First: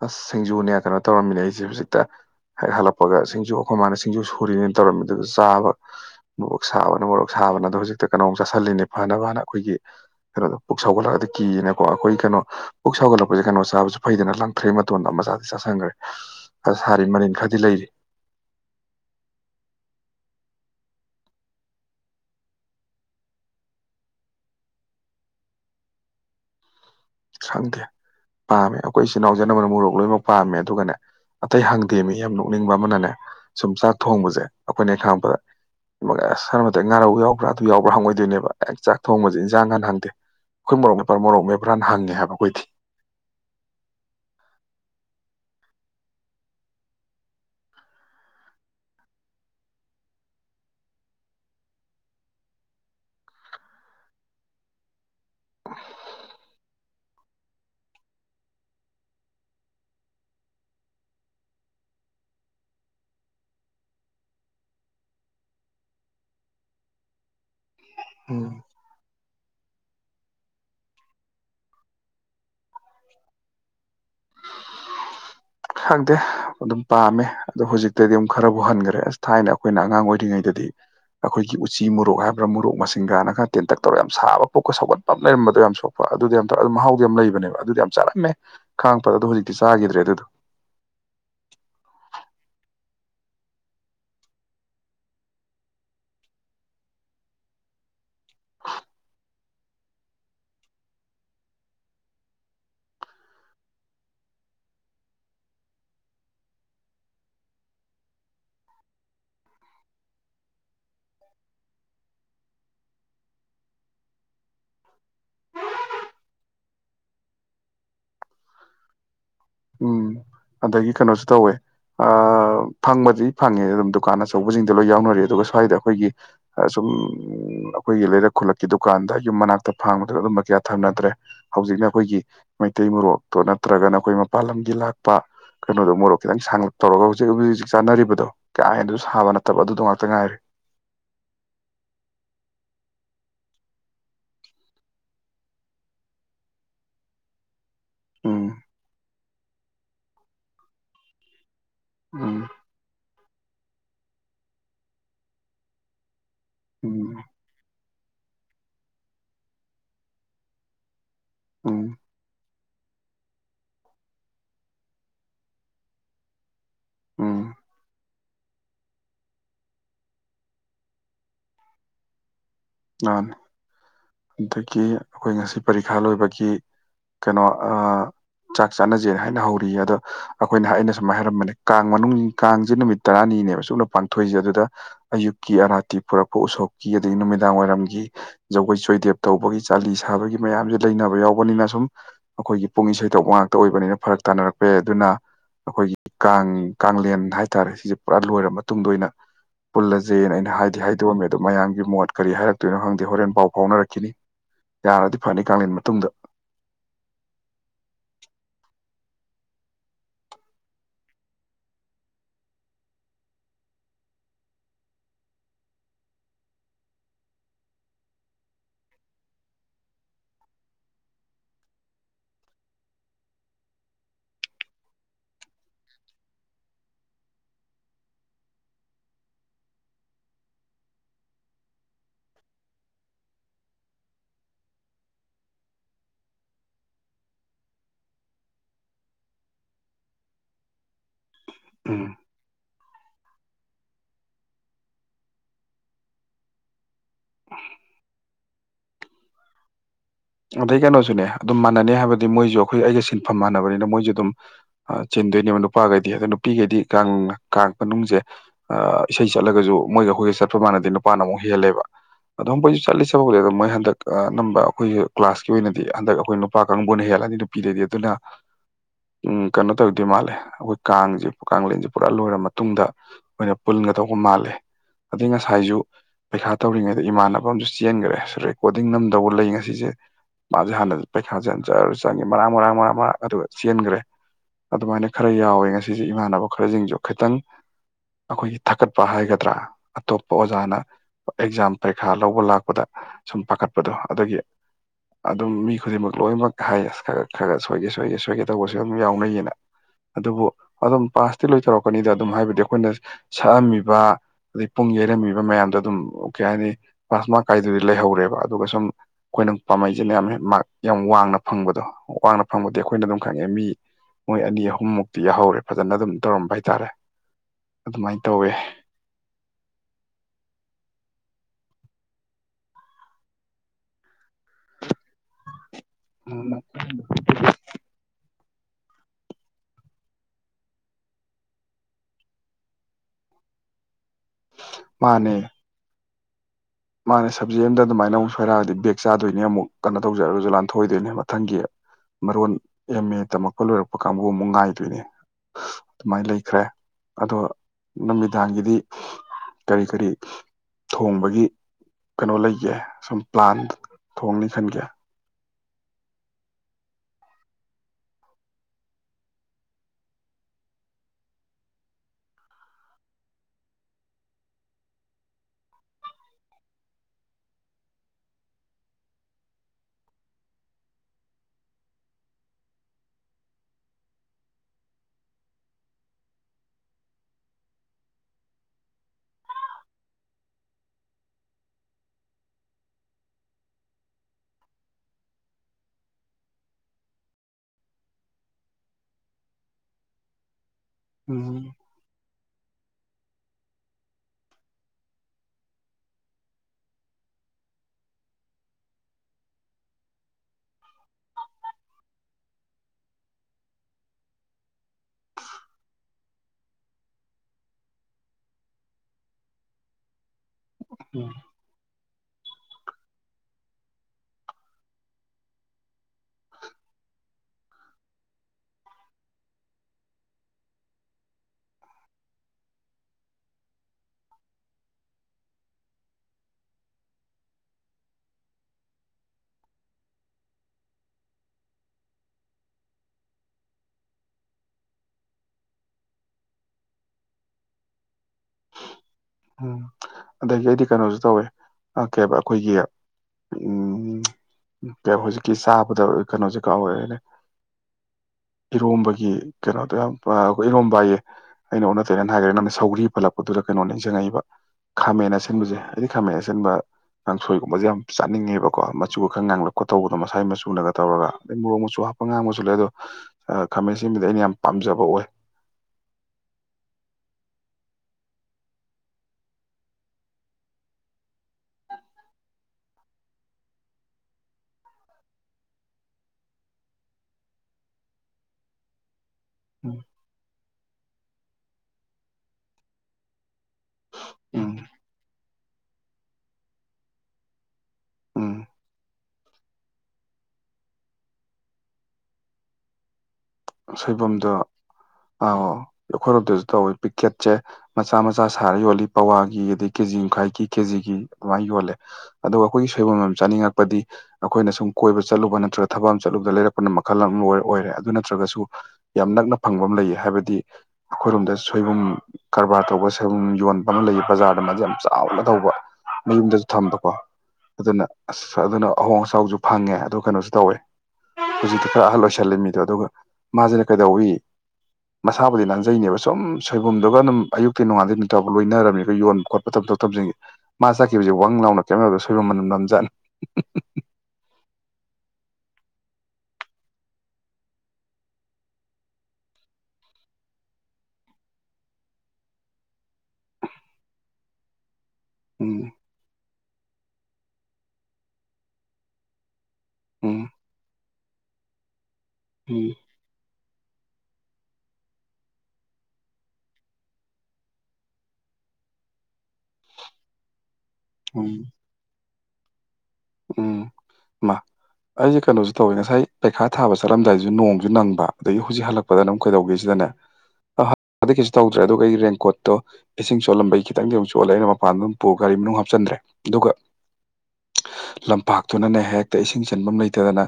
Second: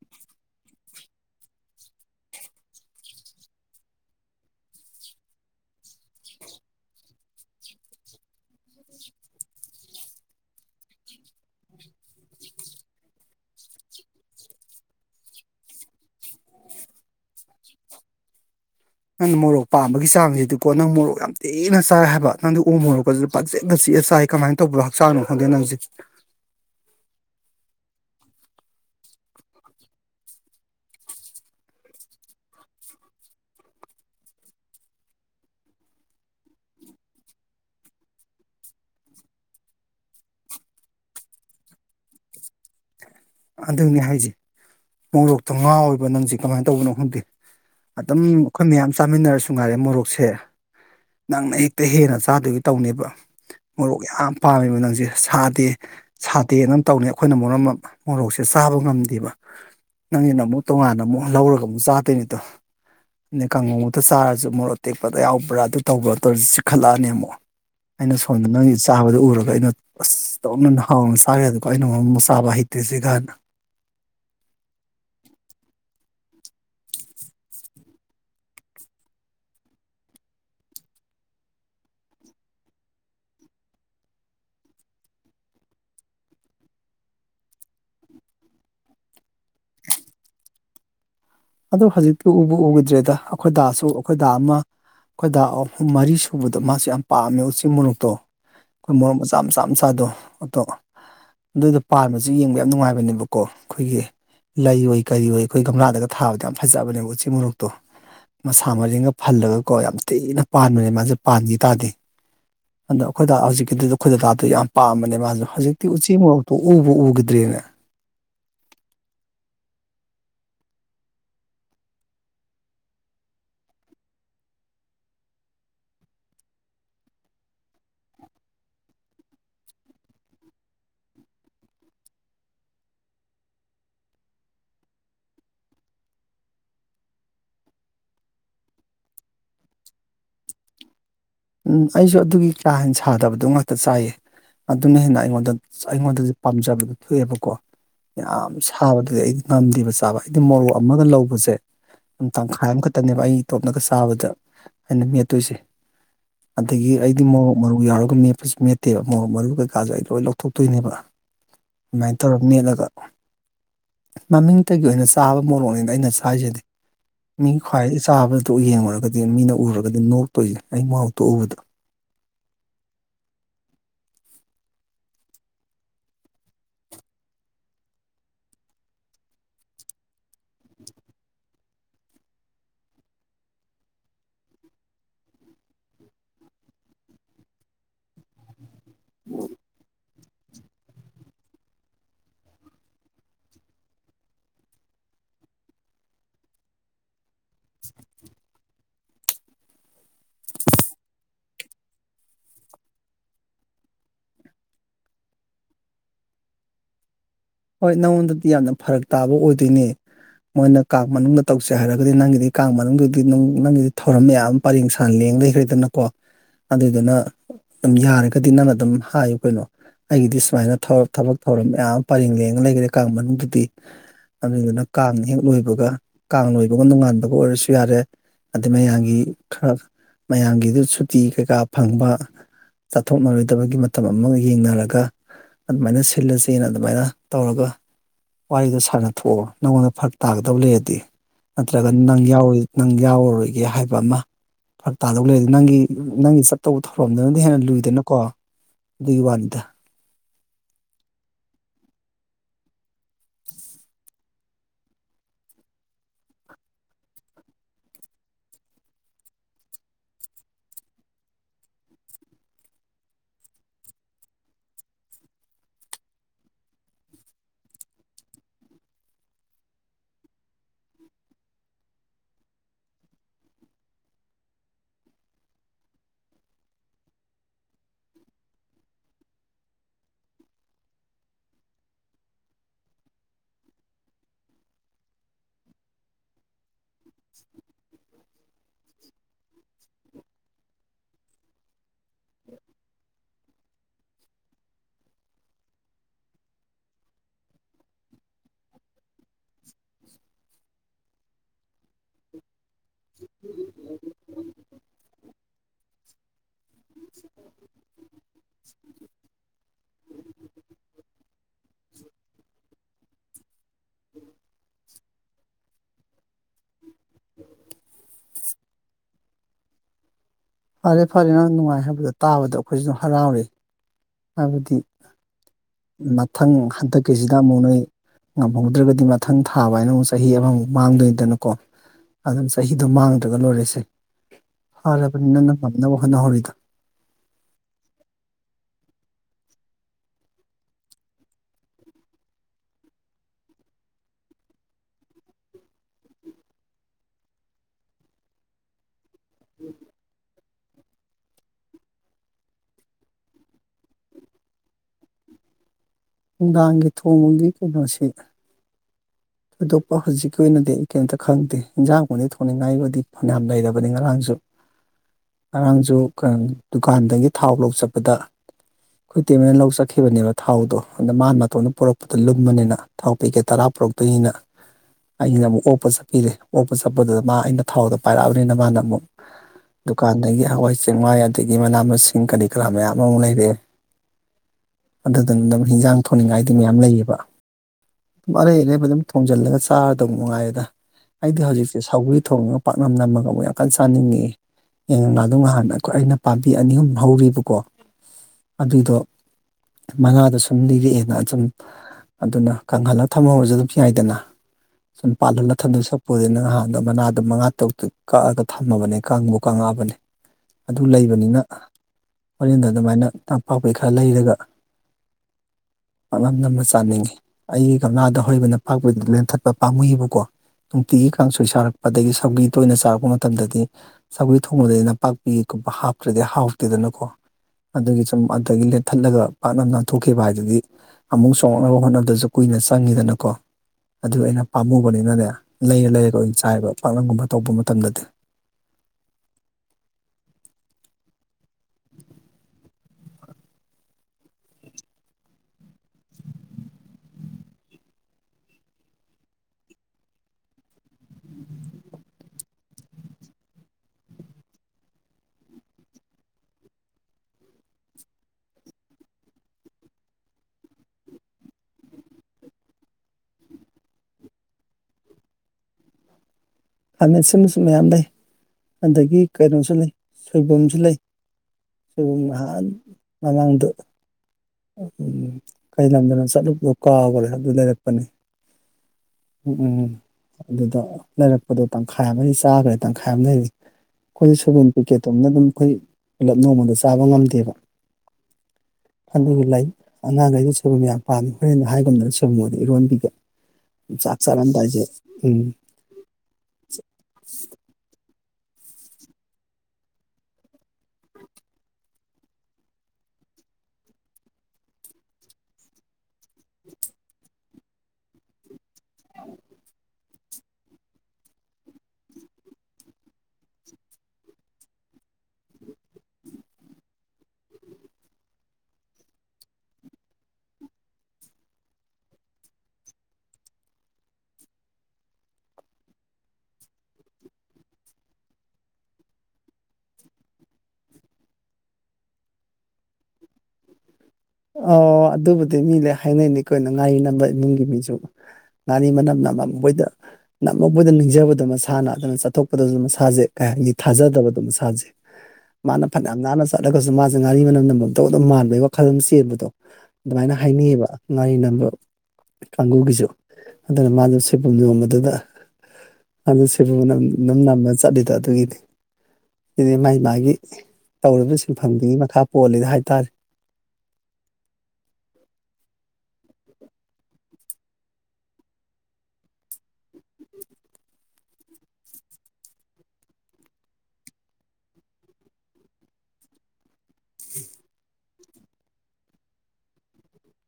ꯑꯁ ꯁꯤꯡꯖꯨꯅꯦ ꯀꯩꯅꯣ ꯇꯧꯔꯝꯃꯤꯅꯦ ꯑꯩꯖꯨ ꯍꯨꯖꯤꯛꯇ ꯍꯦꯛ ꯍꯜꯂꯛꯄꯒ ꯁꯤꯡꯖꯨ ꯑꯈꯣꯏ ꯑꯈꯣꯢ ꯃꯥꯅ ꯁꯤꯡꯖꯨ ꯁꯨꯔꯤꯅꯦꯅ ꯇꯧꯔꯝꯃꯤ ꯑꯗꯨꯗ ꯆꯥꯕ ꯃꯣꯔꯣꯛ ꯁꯥꯕꯅ ꯃꯣꯔꯣꯛ ꯁꯥꯕꯅ ꯑꯗꯣ ꯍꯧꯖꯤꯛꯇ ꯀꯩꯅꯣꯃꯨꯛ ꯆꯥꯥꯁꯜꯂꯤꯅꯤ ꯐꯅꯕꯅ ꯈꯣꯏꯒꯤ ꯀꯩꯅꯣꯗꯣ ꯄꯨꯛ ꯁꯧꯒꯠꯂꯛꯒꯗꯤ ꯀꯤꯌꯦꯅꯀꯣ ꯑꯈꯣꯏ ꯀꯩꯅꯣ ꯄꯨꯛ ꯁꯧꯒꯠꯂꯛꯄꯁꯦ ꯀꯩꯅꯣ ꯆꯥꯕꯁꯨ ꯐꯩꯗꯅ ꯂꯥꯡꯊ꯭ꯔꯩ ꯃꯇꯣꯟꯗꯣ ꯃꯆꯥꯗꯤ ꯆꯥꯁꯟꯒ꯭ꯔꯦ ꯑ ꯁꯥꯔꯤ ꯃꯅꯤꯟ ꯈꯔꯗꯤ ꯂꯩꯔꯤ ꯅꯪꯅ ꯃꯣꯔꯣꯛ ꯄꯥꯝꯕꯒꯤ ꯆꯥꯡꯁꯤꯗꯤꯀꯣ ꯅꯪ ꯃꯣꯔꯣꯛ ꯌꯥꯝ ꯊꯤꯅ ꯆꯥꯏ ꯍꯥꯏꯕ ꯅꯪꯗꯨ ꯎ ꯃꯣꯔꯣꯛꯀꯁꯨ ꯄꯆꯦꯠꯇ ꯆꯦꯑ ꯆꯥꯏ ꯀꯃꯥꯏꯅ ꯇꯧꯕꯅꯣ ꯍꯥꯛꯆꯥꯡꯅꯣ ꯈꯪꯗꯦ ꯅꯪꯁꯦ ꯁꯪꯗꯦ ꯄꯥꯝꯃꯦ ꯑꯩꯈꯣꯏ ꯏꯆꯤꯟ ꯏꯅꯥꯎꯖꯦ ꯑꯅꯝꯕꯅ ꯃꯣꯔꯣꯛ ꯂꯣꯏꯅꯃꯛ ꯄꯥꯝꯃꯦ ꯑꯗꯨꯒꯅꯦ ꯑꯇꯩ ꯍꯪꯗꯦ ꯃꯤ ꯌꯥꯝ ꯅꯣꯛꯅꯤꯡꯕ ꯑꯃꯅꯅꯦ ꯁꯨꯝ ꯆꯥꯛ ꯊꯣꯡꯕꯁꯦ ꯑꯩꯈꯣꯏꯅꯍꯦꯛ ꯈꯥꯡꯉꯛꯄꯗ ꯃꯨꯑꯦꯁ ꯉꯥꯔꯥꯎ ꯌꯥꯎꯕ꯭ꯔꯥ ꯑꯗꯨ ꯌꯥꯎꯕ꯭ꯔꯥ ꯍꯪꯉꯣꯏꯗꯣꯏꯅꯦꯕ ꯆꯥꯛ ꯊꯣꯡꯕꯁꯤ ꯏꯟꯖꯥꯡ ꯍꯥꯟꯅ ꯍꯪꯗꯦ ꯑꯩꯈꯣꯏ ꯃꯣꯔꯣꯛ ꯃꯣꯔꯣꯛ ꯃꯦꯕ꯭ꯔꯥꯥꯟ ꯍꯪꯉꯦ ꯍꯥꯏꯕ ꯑꯩꯈꯣꯏꯗꯤ ꯑꯗꯨꯅꯤ ꯍꯥꯏꯁꯦ ꯎꯃꯣꯔꯣꯛꯇ ꯉꯥꯎꯋꯦꯕ ꯅꯪꯁꯦ ꯀꯃꯥꯏꯅ ꯇꯧꯕꯅꯣ ꯈꯪꯗꯦ ꯑꯗꯨꯝ ꯑꯩꯈꯣꯏ ꯃꯌꯥꯝ ꯆꯥꯃꯤꯟꯅꯔꯁꯨ ꯉꯥꯏꯔꯦ ꯃꯣꯔꯣꯛꯁꯦ ꯅꯪꯅ ꯍꯦꯛꯇ ꯍꯦꯟꯅ ꯆꯥꯗꯣꯏꯒꯤ ꯇꯧꯅꯦꯕ ꯃꯣꯔꯣꯛ ꯌꯥꯝ ꯄꯥꯝꯃꯦꯕ ꯅꯪꯁꯦ ꯁꯥꯗꯦ ꯁꯥꯗꯦꯅ ꯇꯧꯅꯤ ꯑꯩꯈꯣꯏꯅ ꯃꯔꯣꯝꯃ ꯃꯣꯔꯣꯛꯁꯦ ꯆꯥꯕ ꯉꯝꯗꯦꯕ ꯅꯪꯒꯤꯅ ꯑꯃꯨꯛ ꯇꯣꯉꯥꯟꯅ ꯑꯃꯨꯛ ꯂꯧꯔꯒ ꯑꯃꯨꯛ ꯆꯥꯗꯣꯏꯅꯤꯗꯣ ꯑꯗꯩ ꯀꯥꯡꯉꯧꯃꯥꯛꯇ ꯆꯥꯔꯁꯨ ꯃꯣꯔꯣꯛ ꯑꯇꯦꯛꯄꯗꯣ ꯌꯥꯎꯕ꯭ꯔꯥ ꯑꯗꯨ ꯇꯧꯕ꯭ꯔꯥ ꯇꯧꯔ ꯆꯤꯛꯈꯥꯠꯂꯥꯛꯑꯅꯤ ꯑꯃꯨꯛ ꯑꯩꯅ ꯁꯣꯝꯗ ꯎꯝ ꯅꯪꯒꯤ ꯆꯥꯕꯗꯣ ꯎꯔꯨꯔꯒ ꯑꯩꯅ ꯑꯁ ꯇꯣꯛꯅ ꯍꯥꯎꯅ ꯆꯥꯈ꯭ꯔꯦꯗꯀꯣ ꯑꯩꯅ ꯃꯔꯣꯝꯃ ꯆꯥꯕ ꯍꯩꯇ ꯇꯤꯁꯤꯒꯥꯟꯅ ꯈꯪꯗꯦ ꯑꯗꯨꯝ ꯄꯥꯝꯃꯦ ꯑꯗꯣ ꯍꯧꯖꯤꯛꯇꯗꯤ ꯑꯃꯨꯛ ꯈꯔꯕꯨ ꯍꯥꯟꯒ꯭ꯔꯦ ꯑꯁ ꯊꯥꯏꯅ ꯑꯩꯈꯣꯏꯅ ꯑꯉꯥꯡ ꯑꯣꯏꯔꯤꯉꯩꯗꯗꯤ ꯑꯩꯈꯣꯏꯒꯤ ꯎꯆꯤ ꯃꯣꯔꯣꯛ ꯍꯥꯏꯕ꯭ꯔꯥ ꯃꯣꯔꯣꯛ ꯃꯁꯤꯡꯒꯥꯅ ꯇꯦꯟꯇꯛ ꯇꯧꯔ ꯌꯥꯝ ꯁꯥꯕ ꯄꯣꯛꯀ ꯁꯧꯒꯠ ꯄꯥꯞ ꯂꯩꯔꯝꯕꯗꯣ ꯌꯥꯝ ꯁꯣꯛꯄ ꯑꯗꯨꯗꯤ ꯑꯝꯇꯥ ꯑꯗꯣ ꯃꯍꯥꯎꯗꯤ ꯌꯥꯝ ꯂꯩꯕꯅꯦꯕ ꯑꯗꯨꯗꯤ ꯌꯥꯝ ꯆꯥꯔꯝꯃꯦ ꯈꯥꯡꯄ ꯑꯗꯣ ꯍꯧꯖꯤꯛꯇꯤ ꯆꯥꯒꯤꯗ꯭ꯔꯦ ꯑꯗꯨꯗꯣ ꯑꯗꯣ ꯍꯧꯖꯤꯛꯇꯤ ꯎꯕ ꯎꯒꯤꯗ꯭ꯔꯦꯗ ꯑꯩꯈꯣꯏꯗꯥꯁꯨ ꯑꯩꯈꯣꯏꯗꯥ ꯑꯃ ꯈꯣꯏꯗꯥ ꯑꯍꯨꯝ ꯃꯔꯤ ꯁꯨꯕꯗꯣ ꯃꯥꯁꯨ ꯌꯥꯝ ꯄꯥꯝꯃꯦ ꯎꯆꯤ ꯃꯣꯔꯣꯛꯇꯣ ꯃꯣꯔꯣꯛ ꯃꯆꯥ ꯃꯆꯥ ꯃꯆꯥꯗꯣ ꯑꯗꯣ ꯑꯗꯨꯗꯣ ꯄꯥꯟꯕꯁꯨ ꯌꯦꯡꯕ ꯌꯥꯝ ꯅꯨꯡꯉꯥꯏꯕꯅꯦꯕꯀꯣ ꯑꯩꯈꯣꯏꯒꯤ ꯂꯩ ꯑꯣꯏ ꯀꯔꯤ ꯑꯣꯏ ꯑꯩꯈꯣꯏ ꯒꯝꯂꯥꯗꯒ ꯊꯥꯕꯗ ꯌꯥꯝ ꯐꯖꯕꯅꯦꯕ ꯎꯆꯤ ꯃꯣꯔꯣꯛꯇꯣ ꯃꯁꯥ ꯃꯔꯦꯡꯒ ꯐꯥꯜꯂꯒꯀꯣ ꯌꯥꯝ ꯊꯤꯅ ꯄꯥꯟꯕꯅꯦ ꯃꯥꯁꯦ ꯄꯥꯟꯈꯤ ꯇꯥꯔꯗꯤ ꯑꯗ ꯑꯩꯈꯣꯏꯗ ꯍꯧꯖꯤꯛꯀꯤꯗꯨ ꯑꯩꯈꯣꯏ ꯗꯥꯗꯥ ꯗꯣ ꯌꯥꯝ ꯄꯥꯝꯕꯅꯦ ꯃꯥꯖꯨ ꯍꯧꯖꯤꯛꯇꯤ ꯎꯆꯤ ꯃꯣꯔꯣꯛꯇꯣ ꯎꯕ ꯎꯈꯤꯗ꯭ꯔꯦꯅꯦ ꯎꯝ ꯑꯗꯒꯤ ꯀꯩꯅꯣꯁꯨ ꯇꯧꯋꯦ ꯑ ꯐꯪꯕꯗꯤ ꯐꯪꯉꯦ ꯑꯗꯨꯝ ꯗꯨꯀꯥꯟ ꯑꯆꯧꯕꯁꯤꯡꯗ ꯂꯣꯏ ꯌꯥꯎꯅꯔꯤ ꯑꯗꯨꯒ ꯁ꯭ꯋꯥꯏꯗ ꯑꯩꯈꯣꯏꯒꯤ ꯁꯨꯝ ꯑꯩꯈꯣꯏꯒꯤ ꯂꯩꯔꯥꯛ ꯈꯨꯜꯂꯥꯛꯀꯤ ꯗꯨꯀꯥꯟꯗ ꯌꯨꯝ ꯃꯅꯥꯛꯇ ꯐꯥꯡꯕꯗꯨ ꯑꯗꯨꯝꯕ ꯀꯌꯥ ꯊꯥꯝꯅꯗ꯭ꯔꯦ ꯍꯧꯖꯤꯛꯅ ꯑꯩꯈꯣꯏꯒꯤ ꯃꯩꯇꯩ ꯃꯣꯛꯇꯣ ꯅꯠꯇ꯭ꯔꯒꯅ ꯑꯩꯈꯣꯏ ꯃꯄꯥꯟ ꯂꯥꯝꯒꯤ ꯂꯥꯛꯄ ꯀꯩꯅꯣꯗꯣ ꯃꯣꯔꯣꯛ ꯈꯤꯇꯪ ꯁꯥꯡꯞ ꯇꯧꯔꯒ ꯍꯧꯖꯤꯛ ꯍꯧꯖꯤꯛ ꯆꯥꯅꯔꯤꯕꯗꯣ ꯀꯥꯍꯦꯟꯅꯁꯨ ꯁꯥꯕ ꯅꯠꯇꯕ ꯑꯗꯨꯗꯣ ꯉꯥꯛꯇ ꯉꯥꯏꯔꯦ ꯎꯝ ꯑꯩꯁꯨ ꯑꯗꯨꯒꯤ ꯀꯥ ꯍꯦꯟ ꯁꯥꯗꯕꯗꯨ ꯉꯥꯛꯇ ꯆꯥꯏꯌꯦ ꯑꯗꯨꯅ ꯍꯦꯟꯅ ꯑꯩꯉꯣꯟꯗ ꯑꯩꯉꯣꯟꯗꯗꯤ ꯄꯥꯝꯖꯕꯗꯣ ꯊꯣꯛꯑꯦꯕꯀꯣ ꯎꯝ ꯌꯥꯝ ꯁꯥꯕꯗꯨꯗꯤ ꯑꯩꯗꯤ ꯉꯥꯝꯗꯦꯕ ꯆꯥꯕ ꯑꯩꯗꯤ ꯃꯣꯔꯣꯛ ꯑꯃꯒ ꯂꯧꯕꯁꯦ ꯎꯝ ꯇꯪꯈꯥꯏ ꯑꯃꯈꯥꯛꯇꯅꯦꯕ ꯑꯩ ꯇꯣꯝꯗꯒ ꯆꯥꯕꯗ ꯑꯩꯅ ꯃꯦꯠꯇꯣꯏꯁꯦ ꯑꯗꯒꯤ ꯎꯝ ꯑꯩꯗꯤ ꯃꯣꯔꯣꯛ ꯃꯔꯨ ꯌꯥꯎꯔꯒ ꯃꯦꯠꯄꯁꯨ ꯃꯦꯠꯇꯦꯕ ꯃꯣꯔꯣꯛ ꯃꯔꯨ ꯀꯩꯀꯥꯁꯨ ꯑꯩ ꯂꯣꯏ ꯂꯧꯊꯣꯛꯇꯣꯏꯅꯦꯕ ꯎꯝ ꯑꯗꯨꯃꯥꯏꯅ ꯇꯧꯔꯒ ꯃꯦꯠꯂꯥꯒ ꯃꯃꯤꯡꯇꯒꯤ ꯑꯣꯏꯅ ꯆꯥꯕ ꯃꯣꯔꯣꯛꯅꯤꯗ ꯑꯩꯅ ꯆꯥꯏꯖꯤꯗꯤ ꯃꯤ ꯎꯝ ꯈ꯭ꯋꯥꯏꯗꯒꯤ ꯆꯥꯕꯗꯨ ꯌꯦꯡꯉꯨꯔꯒꯗꯤ ꯃꯤꯅ ꯎꯔꯒꯗꯤ ꯅꯣꯛꯇꯣꯏꯅꯦ ꯑꯩ ꯃꯣꯔꯣꯛꯇꯣ ꯎꯕꯗ꯫ ꯃꯥꯅꯦ ꯑꯗꯒꯤ ꯑꯈꯣꯏ ꯉꯁꯤ ꯄꯔꯤꯈꯥ ꯂꯣꯏꯕꯒꯤ ꯀꯩꯅꯣ ꯑꯥ ꯆꯥꯛ ꯆꯥꯅꯖꯦ ꯍꯥꯏꯅ ꯍꯧꯔꯤꯌꯦ ꯑꯗꯣ ꯑꯈꯣꯏꯅ ꯑꯩꯅ ꯁꯨꯃꯥꯏ ꯍꯥꯏꯔꯥꯝꯕꯅꯦ ꯀꯥꯡ ꯃꯅꯨꯡ ꯀꯥꯡꯖꯦ ꯅꯨꯃꯤꯠ ꯇꯔꯥꯅꯤꯅꯦꯕ ꯁꯨꯞꯅ ꯄꯥꯡꯊꯣꯛꯏꯖꯦ ꯑꯗꯨꯗ ꯑꯌꯨꯛꯀꯤ ꯑꯔꯥꯇꯤ ꯄꯨꯔꯛꯄ ꯎꯁꯣꯞꯀꯤ ꯑꯗꯒꯤ ꯅꯨꯃꯤꯗꯥꯡ ꯋꯥꯏꯔꯝꯒꯤ ꯖꯒꯣꯏ ꯆꯣꯏ ꯇꯦꯞ ꯇꯧꯕꯒꯤ ꯆꯥꯂꯤ ꯁꯥꯕꯒꯤ ꯃꯌꯥꯝꯖꯦ ꯂꯩꯅꯕ ꯌꯥꯎꯕꯅꯤꯅ ꯁꯨꯝ ꯑꯈꯣꯏꯒꯤ ꯄꯨꯡ ꯏꯁꯩ ꯇꯧꯕ ꯉꯥꯛꯇ ꯑꯣꯏꯕꯅꯤꯅ ꯐꯔꯛ ꯇꯥꯅꯔꯛꯄ ꯌꯥꯏ ꯑꯗꯨꯅ ꯑꯈꯣꯏꯒꯤ ꯀꯥꯡ ꯀꯪꯂꯦꯟ ꯍꯥꯏꯇꯔꯦ ꯁꯤꯖꯦ ꯄꯨꯔꯥ ꯂꯣꯏꯔꯕ ꯃꯇꯨꯡꯗ ꯑꯣꯏꯅ ꯄꯨꯜꯂꯖꯤꯅ ꯑꯩꯅ ꯍꯥꯏꯗꯤ ꯍꯥꯏꯗꯣꯛꯑꯝꯃꯦ ꯑꯗꯣ ꯃꯌꯥꯝꯒꯤ ꯃꯣꯠ ꯀꯔꯤ ꯍꯥꯏꯔꯛꯇꯣꯏꯅꯣ ꯈꯪꯗꯦ ꯍꯣꯔꯦꯟ ꯄꯥꯎ ꯐꯥꯎꯅꯔꯦ ꯈꯤꯅꯤ ꯌꯥꯔꯗꯤ ꯐꯅꯤ ꯀꯪꯂꯦꯟ ꯃꯇꯨꯡꯗ ꯍꯣꯏ ꯅꯪꯉꯣꯟꯗꯗꯤ ꯌꯥꯝꯅ ꯐꯔꯥꯛ ꯇꯥꯕ ꯑꯣꯏꯗꯣꯏꯅꯦ꯫ ꯃꯣꯏꯅ ꯀꯪ ꯃꯅꯨꯡꯗ ꯇꯧꯁꯦ ꯍꯥꯏꯔꯒꯗꯤ ꯅꯪꯒꯤꯗꯤ ꯀꯪ ꯃꯅꯨꯡꯗꯨꯗꯤ ꯅꯪꯒꯤꯗꯤ ꯊꯧꯔꯥꯝ ꯃꯌꯥꯝ ꯄꯔꯦꯡ ꯁꯥꯅ ꯂꯦꯡ ꯂꯩꯈ꯭ꯔꯦꯗꯅꯀꯣ ꯑꯗꯨꯗꯨꯅ ꯑꯗꯨꯝ ꯌꯥꯔꯒꯗꯤ ꯅꯪꯅ ꯑꯗꯨꯝ ꯍꯥꯏꯌꯨ ꯀꯩꯅꯣ ꯑꯩꯒꯤꯗꯤ ꯁꯨꯃꯥꯏꯅ ꯊꯕꯛ ꯊꯧꯔꯝ ꯃꯌꯥꯝ ꯄꯔꯦꯡ ꯂꯦꯡꯉ ꯂꯩꯒꯔꯦ ꯀꯥꯡ ꯃꯅꯨꯡꯗꯨꯗꯤ ꯑꯗꯨꯗꯨꯅ ꯀꯥꯡ ꯍꯦꯛ ꯂꯣꯏꯕꯒ ꯀꯥꯡ ꯂꯣꯏꯕꯒ ꯅꯣꯉꯥꯟꯕꯒ ꯑꯣꯏꯔꯁꯨ ꯌꯥꯔꯦ꯫ ꯑꯗꯩ ꯃꯌꯥꯝꯒꯤ ꯈꯔ ꯃꯌꯥꯝꯒꯤꯗꯨ ꯁꯨꯇꯤ ꯀꯩꯀꯥ ꯐꯪꯕ ꯆꯠꯊꯣꯛꯅꯔꯣꯏꯗꯕꯒꯤ ꯃꯇꯝ ꯑꯃ ꯌꯦꯡꯅꯔꯒ ꯑꯗꯨꯃꯥꯏꯅ ꯁꯤꯜꯂꯁꯦꯅ ꯑꯗꯨꯃꯥꯏꯅ ꯇꯧꯔꯒ ꯋꯥꯔꯤꯗꯣ ꯁꯥꯟꯅ ꯊꯣꯛꯑꯣ ꯅꯪꯉꯣꯟꯗ ꯐꯔꯛ ꯇꯥꯒꯗꯕ ꯂꯩꯔꯗꯤ꯫ ꯅꯠꯇ꯭ꯔꯒ ꯎꯝ ꯅꯪ ꯌꯥꯎ ꯅꯪ ꯌꯥꯎꯔꯔꯣꯏꯒꯦ ꯍꯥꯏꯕ ꯑꯃ꯫ ꯐꯔꯛ ꯇꯥꯗꯧ ꯂꯩ ꯅꯪꯒꯤ ꯅꯪꯒꯤ ꯆꯠꯇꯧꯕ ꯊꯧꯔꯝꯗꯨꯅꯗꯤ ꯍꯦꯟꯅ ꯂꯨꯏꯗꯅꯀꯣ꯫ ꯗꯨꯏꯒꯤ ꯋꯥꯅꯤꯗꯥ ꯑꯗꯩ ꯀꯩꯅꯣꯁꯨꯅꯦ ꯑꯗꯨꯝ ꯃꯥꯟꯅꯅꯤ ꯍꯥꯏꯕꯗꯤ ꯃꯣꯏꯖꯨ ꯑꯈꯣꯏ ꯑꯩꯒ ꯁꯤꯟꯐꯝ ꯃꯥꯟꯅꯕꯅꯤꯅ ꯃꯣꯏꯖꯨ ꯑꯗꯨꯝ ꯑ ꯆꯤꯟꯗꯣꯏꯅꯦꯕ ꯅꯨꯄꯥꯒꯩꯗꯤ ꯑꯗꯣ ꯅꯨꯄꯤꯒꯩꯗꯤ ꯀꯥꯡ ꯀꯥꯡ ꯃꯅꯨꯡꯖꯦ ꯑ ꯏꯁꯩ ꯆꯠꯂꯒꯁꯨ ꯃꯣꯏꯒ ꯑꯩꯈꯣꯏꯒ ꯆꯠꯄ ꯃꯥꯟꯅꯗꯦ ꯅꯨꯄꯥꯅ ꯑꯃꯨꯛ ꯍꯦꯜꯂꯦꯕ꯫ ꯑꯗꯣ ꯍꯈꯣꯏꯁꯨ ꯆꯠꯂꯤ ꯆꯠꯄꯕꯨꯗꯤ ꯑꯗꯣ ꯃꯣꯏ ꯍꯟꯗꯛ ꯑꯅꯝꯕ ꯑꯩꯈꯣꯏꯒꯤ ꯀ꯭ꯂꯥꯁꯀꯤ ꯑꯣꯏꯅꯗꯤ ꯍꯟꯗꯛ ꯑꯈꯣꯏ ꯅꯨꯄꯥ ꯀꯥꯡꯕꯨꯅ ꯍꯦꯜꯂꯅꯤ ꯅꯨꯄꯤꯗꯩꯗꯤ ꯑꯗꯨꯅ ꯎꯝ ꯀꯩꯅꯣ ꯇꯧꯗꯗꯤ ꯃꯥꯜꯂꯦ ꯑꯈꯣꯏ ꯀꯥꯡꯖꯦ ꯀꯂꯦꯟꯖꯦ ꯄꯨꯔꯥ ꯂꯣꯏꯔ ꯃꯇꯨꯡꯗ ꯑꯣꯏꯅ ꯄꯨꯟꯒꯗꯧꯕ ꯃꯥꯜꯂꯦ ꯑꯗꯩ ꯉꯁꯥꯏꯖꯨ ꯄꯩꯈꯥ ꯇꯧꯔꯤꯉꯩꯗ ꯏꯃꯥꯟꯅꯕ ꯑꯃꯖꯨ ꯆꯦꯟꯒꯔꯦ ꯔꯦꯀꯣꯔꯗꯤꯡ ꯅꯝꯗꯧꯕ ꯂꯩ ꯉꯁꯤꯖꯦ ꯃꯥꯖꯦ ꯍꯥꯟꯅ ꯄꯩꯈꯥꯖꯦ ꯖꯔ ꯆꯪꯉꯦ ꯃꯔꯥꯡ ꯃꯔꯥꯡ ꯃꯔꯥꯡ ꯃꯔꯥꯡ ꯑꯗꯨꯒ ꯆꯦꯟꯒ꯭ꯔꯦ꯫ ꯑꯗꯨꯃꯥꯏꯅ ꯈꯔ ꯌꯥꯎꯋꯦ ꯉꯁꯤꯁꯦ ꯏꯃꯥꯟꯅꯕ ꯈꯔꯖꯤꯡꯖꯨ꯫ ꯈꯤꯇꯪ ꯑꯈꯣꯏꯒꯤ ꯊꯥꯀꯠꯄ ꯍꯥꯏꯒꯗ꯭ꯔꯥ ꯑꯇꯣꯞꯄ ꯑꯣꯖꯥꯅ ꯑꯦꯛꯖꯥꯝ ꯄꯔꯤꯈꯥ ꯂꯧꯕ ꯂꯥꯛꯄꯗ ꯁꯨꯝ ꯄꯥꯈꯠꯄꯗꯣ ꯑꯗꯨꯒꯤ ꯑꯗꯨꯝ ꯃꯤ ꯈꯨꯗꯤꯡꯃꯛ ꯂꯣꯏꯅꯃꯛ ꯍꯥꯏꯌꯦ ꯈꯔ ꯈꯔ ꯁꯣꯏꯒꯦ ꯁꯣꯏꯒꯦ ꯁꯣꯏꯒꯦ ꯇꯧꯕꯁꯨ ꯑꯗꯨꯝ ꯌꯥꯎꯅꯩꯌꯦꯅ꯫ ꯑꯗꯨꯕꯨ ꯑꯗꯨꯝ ꯄꯥꯁꯇꯤ ꯂꯣꯏ ꯇꯧꯔꯛꯀꯅꯤꯗ ꯑꯗꯨꯝ ꯍꯥꯏꯕꯗꯤ ꯑꯈꯣꯏꯅ ꯁꯛꯑꯝꯃꯤꯕ ꯑꯗꯩ ꯄꯨꯡ ꯌꯩꯔꯝꯃꯤꯕ ꯃꯌꯥꯝꯗꯣ ꯑꯗꯨꯝ ꯀꯩ ꯍꯥꯏꯅꯤ ꯄꯥꯁꯃꯥꯛ ꯀꯥꯏꯗꯨꯗꯤ ꯂꯩꯍꯧꯔꯦꯕ ꯑꯗꯨꯒ ꯁꯨꯝ ꯑꯈꯣꯏꯅ ꯄꯥꯝꯕꯩꯁꯤꯅ ꯌꯥꯝ ꯍꯦꯛ ꯃꯥꯛ ꯌꯥꯝ ꯋꯥꯡꯅ ꯐꯪꯕꯗꯣ ꯋꯥꯡꯅ ꯐꯪꯕꯗꯤ ꯑꯩꯈꯣꯏꯅ ꯑꯗꯨꯝ ꯈꯪꯉꯦ ꯃꯤ ꯃꯣꯏ ꯑꯅꯤ ꯑꯍꯨꯝꯃꯨꯛꯇꯤ ꯌꯥꯍꯧꯔꯦ ꯐꯖꯅ ꯑꯗꯨꯝ ꯇꯧꯔꯝꯕ ꯍꯥꯏꯇꯥꯔꯦ ꯑꯗꯨꯃꯥꯏ ꯇꯧꯋꯦ꯫ ꯐꯔꯦ ꯐꯔꯦ ꯅꯪ ꯅꯨꯡꯉꯥꯏ ꯍꯥꯏꯕꯗꯣ ꯇꯥꯕꯗꯣ ꯑꯈꯣꯏꯖꯨ ꯍꯔꯥꯎꯋꯦ ꯍꯥꯏꯕꯗꯤ ꯃꯊꯪ ꯍꯟꯗꯛꯀꯤꯖꯤꯗ ꯑꯃꯨꯛ ꯅꯣꯏ ꯉꯝꯍꯧꯗ꯭ꯔꯒꯗꯤ ꯃꯊꯪ ꯊꯥꯕ ꯍꯥꯏꯅ ꯑꯃꯨꯛ ꯆꯍꯤ ꯑꯃꯃꯨꯛ ꯃꯥꯡꯗꯣꯏꯅꯤꯗꯅꯀꯣ꯫ ꯑꯗꯨꯅ ꯆꯍꯤꯗꯣ ꯃꯥꯡꯗ꯭ꯔꯒ ꯂꯣꯏꯔꯦꯁꯦ ꯐꯔꯕꯅꯤ ꯃꯥꯅꯦ ꯅꯪꯅ ꯉꯝꯅꯕ ꯍꯣꯠꯅꯍꯧꯔꯤꯗꯣ꯫ ꯃꯥꯅꯦ ꯁꯕꯖꯦꯛ ꯑꯃꯗ ꯑꯗꯨꯃꯥꯏꯅ ꯑꯃꯨꯛ ꯁꯣꯏꯔꯛꯑꯒꯗꯤ ꯕꯦꯛ ꯆꯥꯗꯣꯏꯅꯦ ꯑꯃꯨꯛ ꯀꯩꯅꯣ ꯇꯧꯖꯔꯒꯁꯨ ꯂꯥꯟꯊꯣꯛꯑꯣꯏꯗꯣꯏꯅꯦ ꯃꯊꯪꯒꯤ ꯃꯔꯣꯟ ꯑꯦꯝ ꯑꯦ ꯇꯝꯃꯛꯄ ꯂꯣꯏꯔꯛꯄ ꯀꯥꯡꯕꯨ ꯑꯃꯨꯛ ꯉꯥꯏꯗꯣꯏꯅꯦ ꯑꯗꯨꯃꯥꯏꯅ ꯂꯩꯈ꯭ꯔꯦ ꯑꯗꯣ ꯅꯨꯃꯤꯗꯥꯡꯒꯤꯗꯤ ꯀꯔꯤ ꯀꯔꯤ ꯊꯣꯡꯕꯒꯤ ꯀꯩꯅꯣ ꯂꯩꯒꯦ ꯁꯨꯝ ꯄ꯭ꯂꯥꯟ ꯊꯣꯡꯅꯤ ꯈꯟꯒꯦ ꯅꯨꯡꯗꯥꯡꯒꯤ ꯊꯣꯡꯕꯒꯤ ꯀꯩꯅꯣꯁꯤ ꯑꯇꯣꯞꯄ ꯍꯧꯖꯤꯛꯀꯤ ꯑꯣꯏꯅꯗꯤ ꯀꯔꯤꯝꯇ ꯈꯪꯗꯦ ꯏꯟꯖꯥꯡꯕꯨꯗꯤ ꯊꯣꯡꯅꯤꯡꯉꯥꯏꯕꯨꯗꯤ ꯐꯅꯌꯥꯝ ꯂꯩꯔꯕꯅꯤ ꯉꯔꯥꯡꯁꯨ ꯉꯔꯥꯡꯁꯨ ꯗꯨꯀꯥꯟꯗꯒꯤ ꯊꯥꯎ ꯂꯧ ꯆꯠꯄꯗ ꯑꯩꯈꯣꯏ ꯇꯦꯝꯃꯩꯅ ꯂꯧ ꯆꯠꯈꯤꯕꯅꯦꯕ ꯊꯥꯎꯗꯣ ꯑꯗ ꯃꯥ ꯃꯇꯣꯟꯗ ꯄꯨꯔꯛꯄꯗ ꯂꯨꯝꯕꯅꯤꯅ ꯊꯥꯎ ꯄꯦꯀꯦꯠ ꯇꯔꯥ ꯄꯨꯔꯛꯇꯣꯏꯅꯤꯅ ꯑꯩꯅ ꯑꯃꯨꯛ ꯑꯣꯛꯄ ꯆꯠꯄꯤꯔꯦ ꯑꯣꯛꯄ ꯆꯠꯄꯗꯨꯗ ꯃꯥ ꯑꯩꯅ ꯊꯥꯎꯗꯣ ꯄꯥꯏꯔꯛꯑꯕꯅꯤꯅ ꯃꯥꯅ ꯑꯃꯨꯛ ꯗꯨꯀꯥꯟꯗꯒꯤ ꯍꯋꯥꯏ ꯆꯦꯡꯋꯥꯏ ꯑꯗꯒꯤ ꯃꯅꯥ ꯃꯁꯤꯡ ꯀꯔꯤ ꯀꯔꯥ ꯃꯌꯥꯝ ꯑꯃꯨꯛ ꯂꯩꯔꯑꯦ ꯑꯗꯨꯗꯨꯅ ꯑꯗꯨꯝ ꯍꯤꯟꯖꯥꯡ ꯊꯣꯡꯅꯤꯡꯉꯥꯏꯗꯤ ꯃꯌꯥꯝ ꯂꯩꯌꯦꯕ ꯑꯗꯨꯝ ꯑꯔꯩ ꯑꯔꯩꯕ ꯑꯗꯨꯝ ꯊꯣꯡꯖꯤꯜꯂꯒ ꯆꯥꯔꯗꯧ ꯉꯥꯏꯔꯦꯗ ꯑꯩꯗꯤ ꯎꯝ ꯍꯧꯖꯤꯛꯁꯦ ꯁꯥꯎꯒ꯭ꯔꯤ ꯊꯣꯡꯉ ꯄꯥꯛꯅꯝ ꯅꯝꯃꯒ ꯑꯃꯨꯛ ꯌꯥꯝ ꯀꯟ ꯆꯥꯅꯤꯡꯉꯦ ꯌꯥꯏꯉꯪꯂꯥꯗꯣ ꯉꯍꯥꯟ ꯑꯩꯈꯣꯏ ꯑꯩꯅ ꯄꯥꯝꯕꯤ ꯑꯅꯤ ꯑꯍꯨꯝ ꯍꯧꯔꯤꯕꯀꯣ ꯑꯗꯨꯏꯗꯣ ꯃꯉꯥꯗꯁꯨ ꯁꯨꯝ ꯂꯤꯔꯛꯑꯦꯅ ꯑꯗꯨꯨꯝ ꯑꯗꯨꯅ ꯀꯪꯍꯜꯂꯒ ꯊꯝꯃꯧꯔꯁꯨ ꯑꯗꯨꯝ ꯌꯥꯏꯗꯅ ꯁꯨꯝ ꯄꯥꯜꯍꯜꯂ ꯊꯝꯗꯣꯏ ꯁꯔꯨꯛꯄꯨꯗꯤ ꯅꯪꯍꯥꯟꯗꯣ ꯃꯅꯥꯗꯣ ꯃꯉꯥ ꯇꯔꯨꯛꯇ ꯀꯛꯑꯒ ꯊꯝꯃꯕꯅꯦ ꯀꯥꯡꯕꯨ ꯀꯥꯉꯥꯕꯅꯦ ꯑꯗꯨ ꯎꯝ ꯂꯩꯕꯅꯤꯅ ꯍꯣꯔꯦꯟꯗꯣ ꯑꯗꯨꯃꯥꯏꯅ ꯅꯄꯥꯛꯄꯤ ꯈꯔ ꯂꯩꯔꯒ ꯄꯅꯝ ꯅꯝꯕ ꯆꯥꯅꯤꯡꯉꯤ ꯑꯩꯒꯤ ꯀꯪꯍꯗꯣ ꯂꯦꯟꯊꯠꯄ ꯄꯥꯝꯃꯨꯏꯕꯀꯣ ꯅꯨꯡꯇꯤꯒꯤ ꯀꯥꯡꯁꯣꯏ ꯁꯥꯔꯛꯄ ꯑꯗꯒꯤ ꯁꯧꯒꯤ ꯇꯣꯏꯅ ꯆꯥꯔꯛꯄ ꯃꯇꯝꯗꯗꯤ ꯁꯧꯒꯔꯤ ꯊꯣꯡꯕꯗꯗꯤ ꯅꯄꯥꯛꯄꯤꯒꯨꯝꯄ ꯍꯥꯞꯇ꯭ꯔꯗꯤ ꯍꯥꯎꯇꯦꯗꯅꯀꯣ ꯑꯗꯨꯒꯤ ꯁꯨꯝ ꯑꯗꯨꯗꯒꯤ ꯂꯦꯟꯊꯠꯂꯒ ꯄꯥꯛꯅꯥꯝ ꯅꯥꯝꯊꯣꯛꯈꯤ ꯇꯦꯕ ꯍꯥꯏꯗꯨꯗꯤ ꯑꯃꯨꯛ ꯆꯣꯡꯔꯛꯅꯕ ꯍꯣꯠꯅꯕꯗꯁꯨ ꯀꯨꯏꯅ ꯆꯪꯉꯤꯗꯅꯀꯣ ꯑꯗꯨ ꯑꯩꯅ ꯄꯥꯝꯃꯨꯕꯅꯤꯅꯅꯦ ꯂꯩꯔ ꯂꯩꯔꯒ ꯑꯣꯏꯅ ꯆꯥꯏꯕ ꯄꯥꯛꯅꯝꯒꯨꯝꯕ ꯇꯧꯕ ꯃꯇꯝꯗꯗꯤ ꯎꯝ ꯑꯗꯒꯤ ꯑꯩꯗꯤ ꯀꯩꯅꯣꯁꯨ ꯇꯧꯋꯦ ꯑ ꯀꯩ ꯍꯥꯢꯕ ꯑꯈꯣꯢꯒꯤ ꯎꯝ ꯀꯩꯕ ꯍꯧꯖꯤꯛꯀꯤ ꯆꯥꯕꯗ ꯀꯩꯅꯣꯁꯦ ꯀꯥꯎꯋꯦꯅꯦ ꯏꯔꯣꯝꯕꯒꯤ ꯀꯩꯅꯣꯗꯣ ꯌꯥꯝ ꯑꯩꯈꯣꯏ ꯏꯔꯣꯝꯕ ꯍꯥꯏꯌꯦ ꯑꯩꯅ ꯑꯣꯟꯅ ꯇꯩꯅ ꯍꯥꯏꯈ꯭ꯔꯦ ꯅꯪꯅ ꯁꯧꯒ꯭ꯔꯤ ꯄꯜꯂꯛꯄꯗꯨꯗ ꯀꯩꯅꯣ ꯅꯤꯡꯁꯤꯡꯉꯛꯏꯕ ꯈꯥꯃꯦꯟ ꯑꯁꯤꯟꯕꯁꯦ ꯑꯩꯗꯤ ꯈꯥꯃꯦꯟ ꯑꯁꯤꯟꯕ ꯀꯥꯡꯁꯣꯏꯒꯨꯝꯕꯁꯦ ꯌꯥꯝ ꯆꯅꯤꯡꯉꯦꯕꯀꯣ ꯃꯆꯨꯒ ꯈꯔ ꯉꯥꯡꯂꯛꯄ ꯇꯧꯕꯗꯣ ꯃꯁꯥꯏ ꯃꯆꯨꯅꯒ ꯇꯧꯔꯒ ꯑꯗꯩ ꯃꯣꯔꯣꯛ ꯃꯆꯨ ꯍꯥꯞꯄ ꯉꯥꯡꯕꯁꯨ ꯂꯩ ꯑꯗꯣ ꯈꯥꯃꯦꯟ ꯁꯦꯝꯕꯗꯤ ꯑꯩꯅ ꯌꯥꯝ ꯄꯥꯝꯖꯕ ꯑꯣꯏ ꯐꯥꯃꯦꯟ ꯑꯁꯤꯟꯕꯁꯨ ꯃꯌꯥꯝ ꯂꯩ ꯑꯗꯒꯤ ꯀꯩꯅꯣꯁꯨ ꯂꯩ ꯁꯣꯏꯕꯨꯝꯁꯨ ꯂꯩ ꯁꯣꯢꯕꯨꯝ ꯅꯍꯥꯟ ꯃꯃꯥꯡꯗꯣ ꯎꯝ ꯀꯩ ꯂꯝꯗꯅ ꯆꯠꯂꯨꯗꯣ ꯀꯥꯎꯈ꯭ꯔꯦ ꯑꯗꯨ ꯂꯩꯔꯛꯄꯅꯤ ꯎꯝ ꯎꯝ ꯑꯗꯨꯗ ꯂꯩꯔꯛꯄꯗꯣ ꯇꯪꯈꯥꯏ ꯑꯃ ꯆꯥꯈ꯭ꯔꯦ ꯇꯪꯈꯥꯏ ꯑꯃ ꯂꯩꯔꯤ ꯑꯩꯈꯣꯏ ꯁꯣꯏꯕꯨꯝ ꯎꯝ ꯄꯤꯀꯦꯠꯇꯣꯝꯅ ꯑꯗꯨꯝ ꯑꯩꯈꯣꯏ ꯄꯨꯂꯞ ꯅꯣꯡꯃꯗ ꯆꯥꯕ ꯉꯝꯗꯦꯕ ꯎꯝ ꯑꯗꯨꯗꯨ ꯂꯩ ꯑꯉꯥꯡꯈꯩ ꯁꯧ ꯌꯥꯝ ꯄꯥꯝꯃꯤ ꯍꯣꯔꯦꯟꯅ ꯁꯣꯢꯕꯨꯝꯒ ꯏꯔꯣꯟꯕꯤꯒ ꯆꯥꯛ ꯆꯥ ꯔꯝ ꯗꯥꯢꯖꯦ ꯎꯝ ꯑꯩꯈꯣꯏ ꯔꯣꯢꯗꯁꯨ ꯇꯧꯋꯦ ꯄꯤꯛꯀꯦꯠꯁꯦ ꯃꯆꯥ ꯃꯆꯥ ꯁꯥꯔ ꯌꯣꯜꯂꯤ ꯄꯋꯥꯒꯤ ꯑꯗꯩ ꯀꯦꯖꯤꯈꯥꯏꯒꯤ ꯀꯦꯖꯤꯒꯤ ꯑꯗꯨꯃꯥꯏꯅ ꯌꯣꯜꯂꯦ ꯑꯗꯨꯒ ꯑꯩꯈꯣꯏꯒꯤ ꯁꯣꯏꯕꯨꯝ ꯌꯝ ꯆꯥꯅꯤꯡꯉꯛꯄꯗꯤ ꯑꯩꯈꯣꯏꯅ ꯁꯨꯝ ꯀꯣꯏꯕ ꯆꯠꯂꯨꯕ ꯅꯠꯇ꯭ꯔꯒ ꯊꯕꯛ ꯑꯃ ꯆꯠꯂꯨꯕꯗ ꯂꯩꯔꯛꯄꯅ ꯃꯈꯜ ꯑꯃ ꯑꯣꯏ ꯑꯣꯏꯔꯦ ꯑꯗꯨꯅ ꯅꯠꯇ꯭ꯔꯥꯒꯁꯨ ꯌꯥꯝ ꯅꯛꯅ ꯐꯪꯕ ꯑꯃ ꯂꯩꯌꯦ ꯍꯥꯏꯕꯗꯤ ꯑꯩꯈꯣꯏꯔꯣꯝꯗ ꯁꯣꯏꯕꯨꯝ ꯀꯔꯕꯥꯔ ꯇꯧꯕ ꯁꫭꯏꯕꯨꯝ ꯌꯣꯟꯕ ꯑꯃ ꯂꯩꯌꯦ ꯕꯖꯥꯔꯗ ꯃꯥꯁꯦ ꯌꯥꯝ ꯆꯥꯎꯅ ꯇꯧꯕ ꯃꯌꯨꯝꯗꯁꯨ ꯊꯝꯕꯀꯣ ꯑꯗꯨꯅ ꯑꯁ ꯑꯗꯨꯅ ꯑꯍꯣꯡ ꯑꯁꯥꯎꯁꯨ ꯐꯪꯉꯦ ꯑꯗꯨ ꯀꯩꯅꯣꯁꯨ ꯇꯧꯋꯦ ꯍꯧꯖꯤꯛꯇꯤ ꯈꯔ ꯑꯍꯥꯜ ꯑꯣꯏꯁꯜꯂꯦ ꯃꯤꯗꯣ ꯑꯗꯨꯒ ꯃꯥꯁꯤꯅ ꯀꯩꯗꯧꯋꯤ ꯃꯁꯥꯕꯨꯗꯤ ꯅꯥꯟꯖꯩꯅꯦꯕ ꯁꯨꯝ ꯁꯣꯏꯕꯨꯝꯗꯨꯒ ꯑꯗꯨꯝ ꯑꯌꯨꯛꯇꯩ ꯅꯣꯡꯉꯥꯟꯗꯩ ꯅꯨꯃꯤꯠꯇꯐꯥꯎ ꯂꯣꯏꯅꯔꯥꯕꯅꯦꯕ ꯌꯣꯟ ꯈꯣꯠꯄ ꯃꯇꯥꯞ ꯃꯇꯥꯞ ꯊꯥꯝꯖꯤꯟꯈꯤ ꯃꯥ ꯆꯥꯈꯤꯕꯁꯤ ꯋꯡ ꯂꯥꯎꯅ ꯀꯩꯝ ꯌꯥꯎꯗ꯭ꯔꯥ ꯁꯣꯏꯕꯨꯝ ꯃꯅꯝ ꯅꯝꯖꯥꯠꯅꯤ ꯑ ꯑꯗꯨꯕꯨꯗꯤ ꯃꯤꯂꯣꯢ ꯍꯥꯏꯅꯩꯅꯤ ꯀꯣꯏꯅꫭ ꯉꯥꯔꯤꯅꯝꯕ ꯏꯃꯨꯡꯒꯤ ꯃꯤꯁꯨ ꯉꯥꯔꯤ ꯃꯅꯝ ꯅꯃꯥ ꯕꯣꯏꯗ ꯅꯝꯃꯕꯣꯏꯗ ꯅꯤꯡꯖꯕꯗꯣ ꯃꯁꯥꯅ ꯑꯗꯨꯅ ꯆꯠꯊꯣꯛꯄꯗꯁꯨ ꯃꯁꯥꯁꯦ ꯀꯩ ꯍꯥꯏꯅꯤ ꯊꯥꯖꯗꯕꯗꯣ ꯃꯁꯥꯁꯦ [inaudible] ꯃꯅꯥ ꯎꯝ ꯐꯅꯌꯥꯝ ꯅꯥꯟꯅ ꯆꯠꯂꯒꯁꯨ ꯃꯥꯁꯦ ꯉꯥꯔꯤ ꯃꯅꯝ ꯅꯝꯃꯥꯝꯗꯣꯢꯗ ꯃꯥꯟꯕꯩ ꯋꯥꯈꯜ ꯑꯃ ꯆꯦꯟꯕꯗꯣ ꯑꯗꯨꯃꯥꯏꯅ ꯎꯝ ꯍꯥꯏꯅꯤꯡꯏꯕ ꯉꯥꯔꯤ ꯅꯝꯕ ꯎꯝ ꯀꯥꯡꯕꯨꯒꯤꯁꯨ ꯑꯗꯨꯅ ꯃꯥꯁꯨ ꯁꯣꯏꯕꯨꯝ ꯌꫭꯟꯕꯗꯨꯗ ꯑꯗꯨ ꯁꯣꯢꯕꯨꯝ ꯅꯝ ꯅꯝ ꯅꯝꯃꯥ ꯆꯠꯂꯤꯗꫭ ꯑꯗꯨꯒꯤꯗꯤ ꯁꯤꯗꯤ ꯃꯥꯒꯤ ꯃꯥꯒꯤ ꯇꯧꯔꯤꯕ ꯎꯝ ꯁꯤꯟꯐꯝꯗꯨꯒꯤ ꯃꯈꯥ ꯄꯣꯜꯂꯤꯗ ꯍꯥꯏꯇꯥꯔꯦ ꯎꯝ ꯃꯥ ꯑꯩꯁꯦ ꯀꯩꯅꯣꯁꯨ ꯇꯧꯋꯦ ꯉꯁꯥꯏ ꯄꯩꯈꯥ ꯊꯥꯕ ꯆꯠꯂꯝꯗꯥꯏꯁꯨ ꯅꯣꯡꯁꯨ ꯅꯪꯕ ꯑꯗꯥꯒꯤ ꯍꯧꯖꯤꯛ ꯍꯜꯂꯛꯄꯗꯅ ꯑꯃꯨꯛ ꯀꯩꯗꯧꯒꯦꯁꯤꯗꯅꯦ ꯑꯍꯥꯥꯟꯕꯗꯤ ꯀꯩꯁꯨ ꯇꯧꯗ꯭ꯔꯦ ꯑꯗꯨꯒ ꯑꯩ ꯔꯦꯟꯀꯣꯠꯇꯣ ꯏꯁꯤꯡ ꯆꯣꯠꯂꯝꯕꯒꯤ ꯈꯤꯇꯪꯗꯤ ꯑꯃꯨꯛ ꯆꯣꯠꯂꯦ ꯑꯩꯅ ꯃꯄꯥꯟꯗ ꯑꯃꯨꯛꯄꯨ ꯒꯥꯔꯤ ꯃꯅꯨꯡ ꯍꯥꯞꯆꯤꯟꯗ꯭ꯔꯦ ꯑꯗꯨꯒ [inaudible] ꯂꯝꯄꯥꯛꯇꯨꯅꯅꯦ ꯍꯦꯛꯇ ꯏꯁꯤꯡ ꯆꯟꯐꯝ ꯂꯩꯇꯗꯅ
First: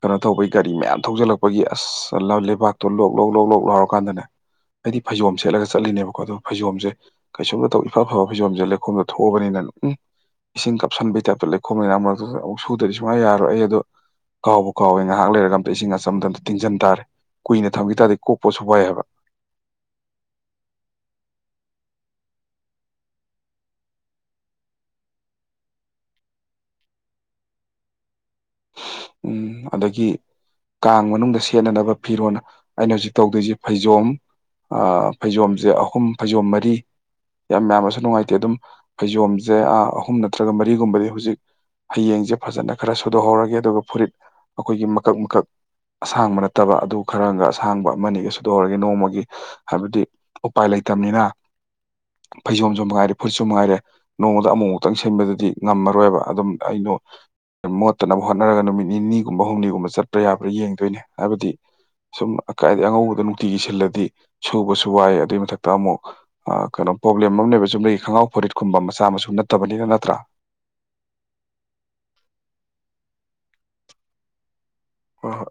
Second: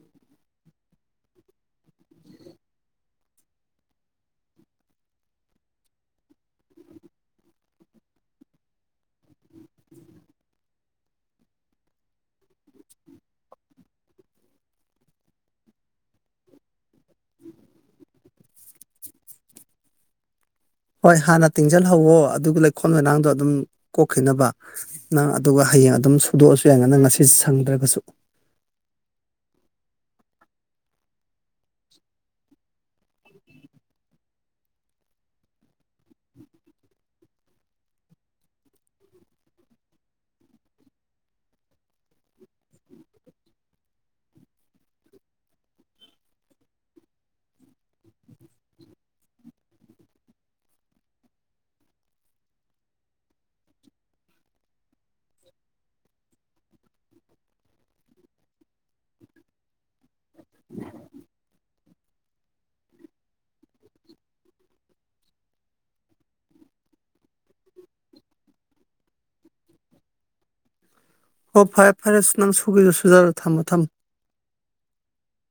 ꯀꯩꯅꯣ ꯇꯧꯕꯒꯤ ꯒꯥꯔꯤ ꯃꯌꯥꯝ ꯊꯧꯖꯜꯂꯛꯄꯒꯤ ꯑꯁ ꯂꯩꯕꯥꯛꯇꯣ ꯂꯣꯛ ꯂꯣꯛ ꯂꯣꯛ ꯂꯣꯛ ꯂꯥꯎꯔ ꯀꯥꯟꯗꯅꯦ ꯑꯩꯗꯤ ꯐꯩꯖꯣꯝ ꯁꯦꯠꯂꯒ ꯆꯠꯂꯤꯅꯦꯕꯀꯣ ꯑꯗꯣ ꯐꯩꯖꯣꯝꯁꯦ ꯀꯩꯁꯨꯝꯗ ꯇꯧ ꯏꯐ ꯐꯕ ꯐꯩꯖꯣꯝꯁꯦ ꯂꯩꯈꯣꯝꯗ ꯊꯣꯛꯑꯕꯅꯤꯅ ꯎꯝ ꯏꯁꯤꯡ ꯀꯥꯞꯁꯟꯕꯒꯤ ꯇꯥꯏꯞꯇ ꯂꯩ ꯈꯣꯝ ꯂꯩꯅꯥꯝ ꯃꯔꯛꯇꯗꯥ ꯑꯃꯨꯛ ꯁꯨꯗ꯭ꯔꯥꯗꯤ ꯁꯨꯡ ꯌꯥ ꯌꯥꯔꯣꯏ ꯑꯩ ꯑꯗꯨ ꯀꯥꯎꯕꯨ ꯀꯥꯎꯋꯦ ꯉꯥꯏꯍꯥꯛ ꯂꯩꯔꯒ ꯑꯝꯇ ꯏꯁꯤꯡ ꯑꯆꯝꯕꯇ ꯇꯤꯡꯖꯟ ꯇꯥꯔꯦ ꯀꯨꯏꯅ ꯊꯝꯈꯤ ꯇꯥꯔꯗꯤ ꯀꯣꯛꯄꯁꯨ ꯋꯥꯏ ꯍꯥꯏꯕ ꯍꯣꯏ ꯍꯥꯟꯅ ꯇꯤꯡꯁꯤꯜꯍꯧꯋꯣ ꯑꯗꯨꯒ ꯂꯩꯈꯣꯝ ꯂꯩꯅꯥꯡꯗꯣ ꯑꯗꯨꯝ ꯀꯣꯛꯈꯤꯅꯕ ꯅꯪ ꯑꯗꯨꯒ ꯍꯌꯦꯡ ꯑꯗꯨꯝ ꯁꯨꯗꯣꯛꯑꯁꯨ ꯌꯥꯏꯅ ꯅꯪ ꯉꯁꯤ ꯁꯪꯗ꯭ꯔꯥꯒꯁꯨ ꯎꯝ ꯑꯗꯥꯒꯤ ꯀꯥꯡ ꯃꯅꯨꯡꯗ ꯁꯦꯠꯅꯅꯕ ꯐꯤꯔꯣꯜ ꯑꯩꯅ ꯍꯧꯖꯤꯛ ꯇꯧꯗꯣꯏꯁꯤ ꯐꯩꯖꯣꯝ ꯑꯥ ꯐꯩꯖꯣꯝꯁꯦ ꯑꯍꯨꯝ ꯐꯩꯖꯣꯝ ꯃꯔꯤ ꯌꯥꯝ ꯃꯌꯥꯝꯅꯁꯨ ꯅꯨꯡꯉꯥꯏꯇꯦ ꯑꯗꯨꯝ ꯐꯩꯖꯣꯝꯁꯦ ꯑꯍꯨꯝ ꯅꯠꯇ꯭ꯔꯒ ꯃꯔꯤꯒꯨꯝꯕꯗꯤ ꯍꯧꯖꯤꯛ ꯍꯌꯦꯡꯁꯦ ꯐꯖꯅꯥ ꯈꯔ ꯁꯨꯗꯣꯛꯍꯧꯔꯒꯦ ꯑꯗꯨꯒ ꯐꯨꯔꯤꯠ ꯑꯩꯈꯣꯏꯒꯤ ꯃꯀꯛ ꯃꯀꯛ ꯑꯁꯥꯡꯕ ꯅꯠꯇꯕ ꯑꯗꯨ ꯈꯔꯒ ꯑꯁꯥꯡꯕ ꯑꯃꯅꯤꯒ ꯁꯨꯗꯣꯛꯍꯧꯔꯒꯦ ꯅꯣꯡꯃꯥꯒꯤ ꯍꯥꯏꯕꯗꯤ ꯎꯄꯥꯏ ꯂꯩꯇꯥꯝꯅꯤꯅ ꯐꯩꯖꯣꯝꯁꯨ ꯃꯉꯥꯏꯔꯦ ꯐꯨꯠꯁꯨ ꯃꯉꯥꯏꯔꯦ ꯅꯣꯡꯃꯥꯗ ꯑꯃꯨꯛꯃꯨꯛꯇꯪ ꯁꯤꯟꯕꯗꯨꯗꯤ ꯉꯝꯃꯔꯣꯏꯕ ꯑꯗꯨꯝ ꯑꯩꯗꯣ ꯃꯣꯠꯇꯅꯕ ꯍꯣꯠꯅꯔꯒ ꯅꯨꯃꯤꯠ ꯅꯤꯅꯤꯒꯨꯝꯕ ꯍꯨꯝꯅꯤꯒꯨꯝꯕ ꯆꯠꯄꯥ ꯌꯥꯕ꯭ꯔꯥ ꯌꯦꯡꯗꯣꯏꯅꯦ ꯍꯥꯏꯕꯗꯤ ꯁꯨꯝ ꯑꯀꯥꯏꯗꯒꯤ ꯑꯉꯧꯕꯗꯣ ꯅꯨꯡꯇꯤꯒꯤ ꯁꯤꯜꯂꯗꯤ ꯁꯨꯕꯁꯨ ꯋꯥꯏ ꯑꯗꯨꯏ ꯃꯊꯛꯇ ꯑꯃꯨꯛ ꯑ ꯀꯩꯅꯣ ꯄ꯭ꯔꯣꯕ꯭ꯂꯦꯝ ꯑꯃꯅꯦꯕ ꯆꯨꯝꯅꯩ ꯈꯪꯒꯥꯎ ꯐꯔꯤꯠꯀꯨꯝꯕ ꯃꯆꯥ ꯃꯁꯨ ꯅꯠꯇꯕꯅꯤꯅ ꯅꯠꯇ꯭ꯔꯥ ꯍꯣ ꯐꯔꯦ ꯐꯔꯦ ꯁꯨ ꯅꯪ ꯁꯨꯒꯦꯁꯨ ꯁꯨꯖꯔꯣ ꯊꯝꯃꯣ ꯊꯝꯃꯣ ꯍꯣꯏ ꯍꯣꯏ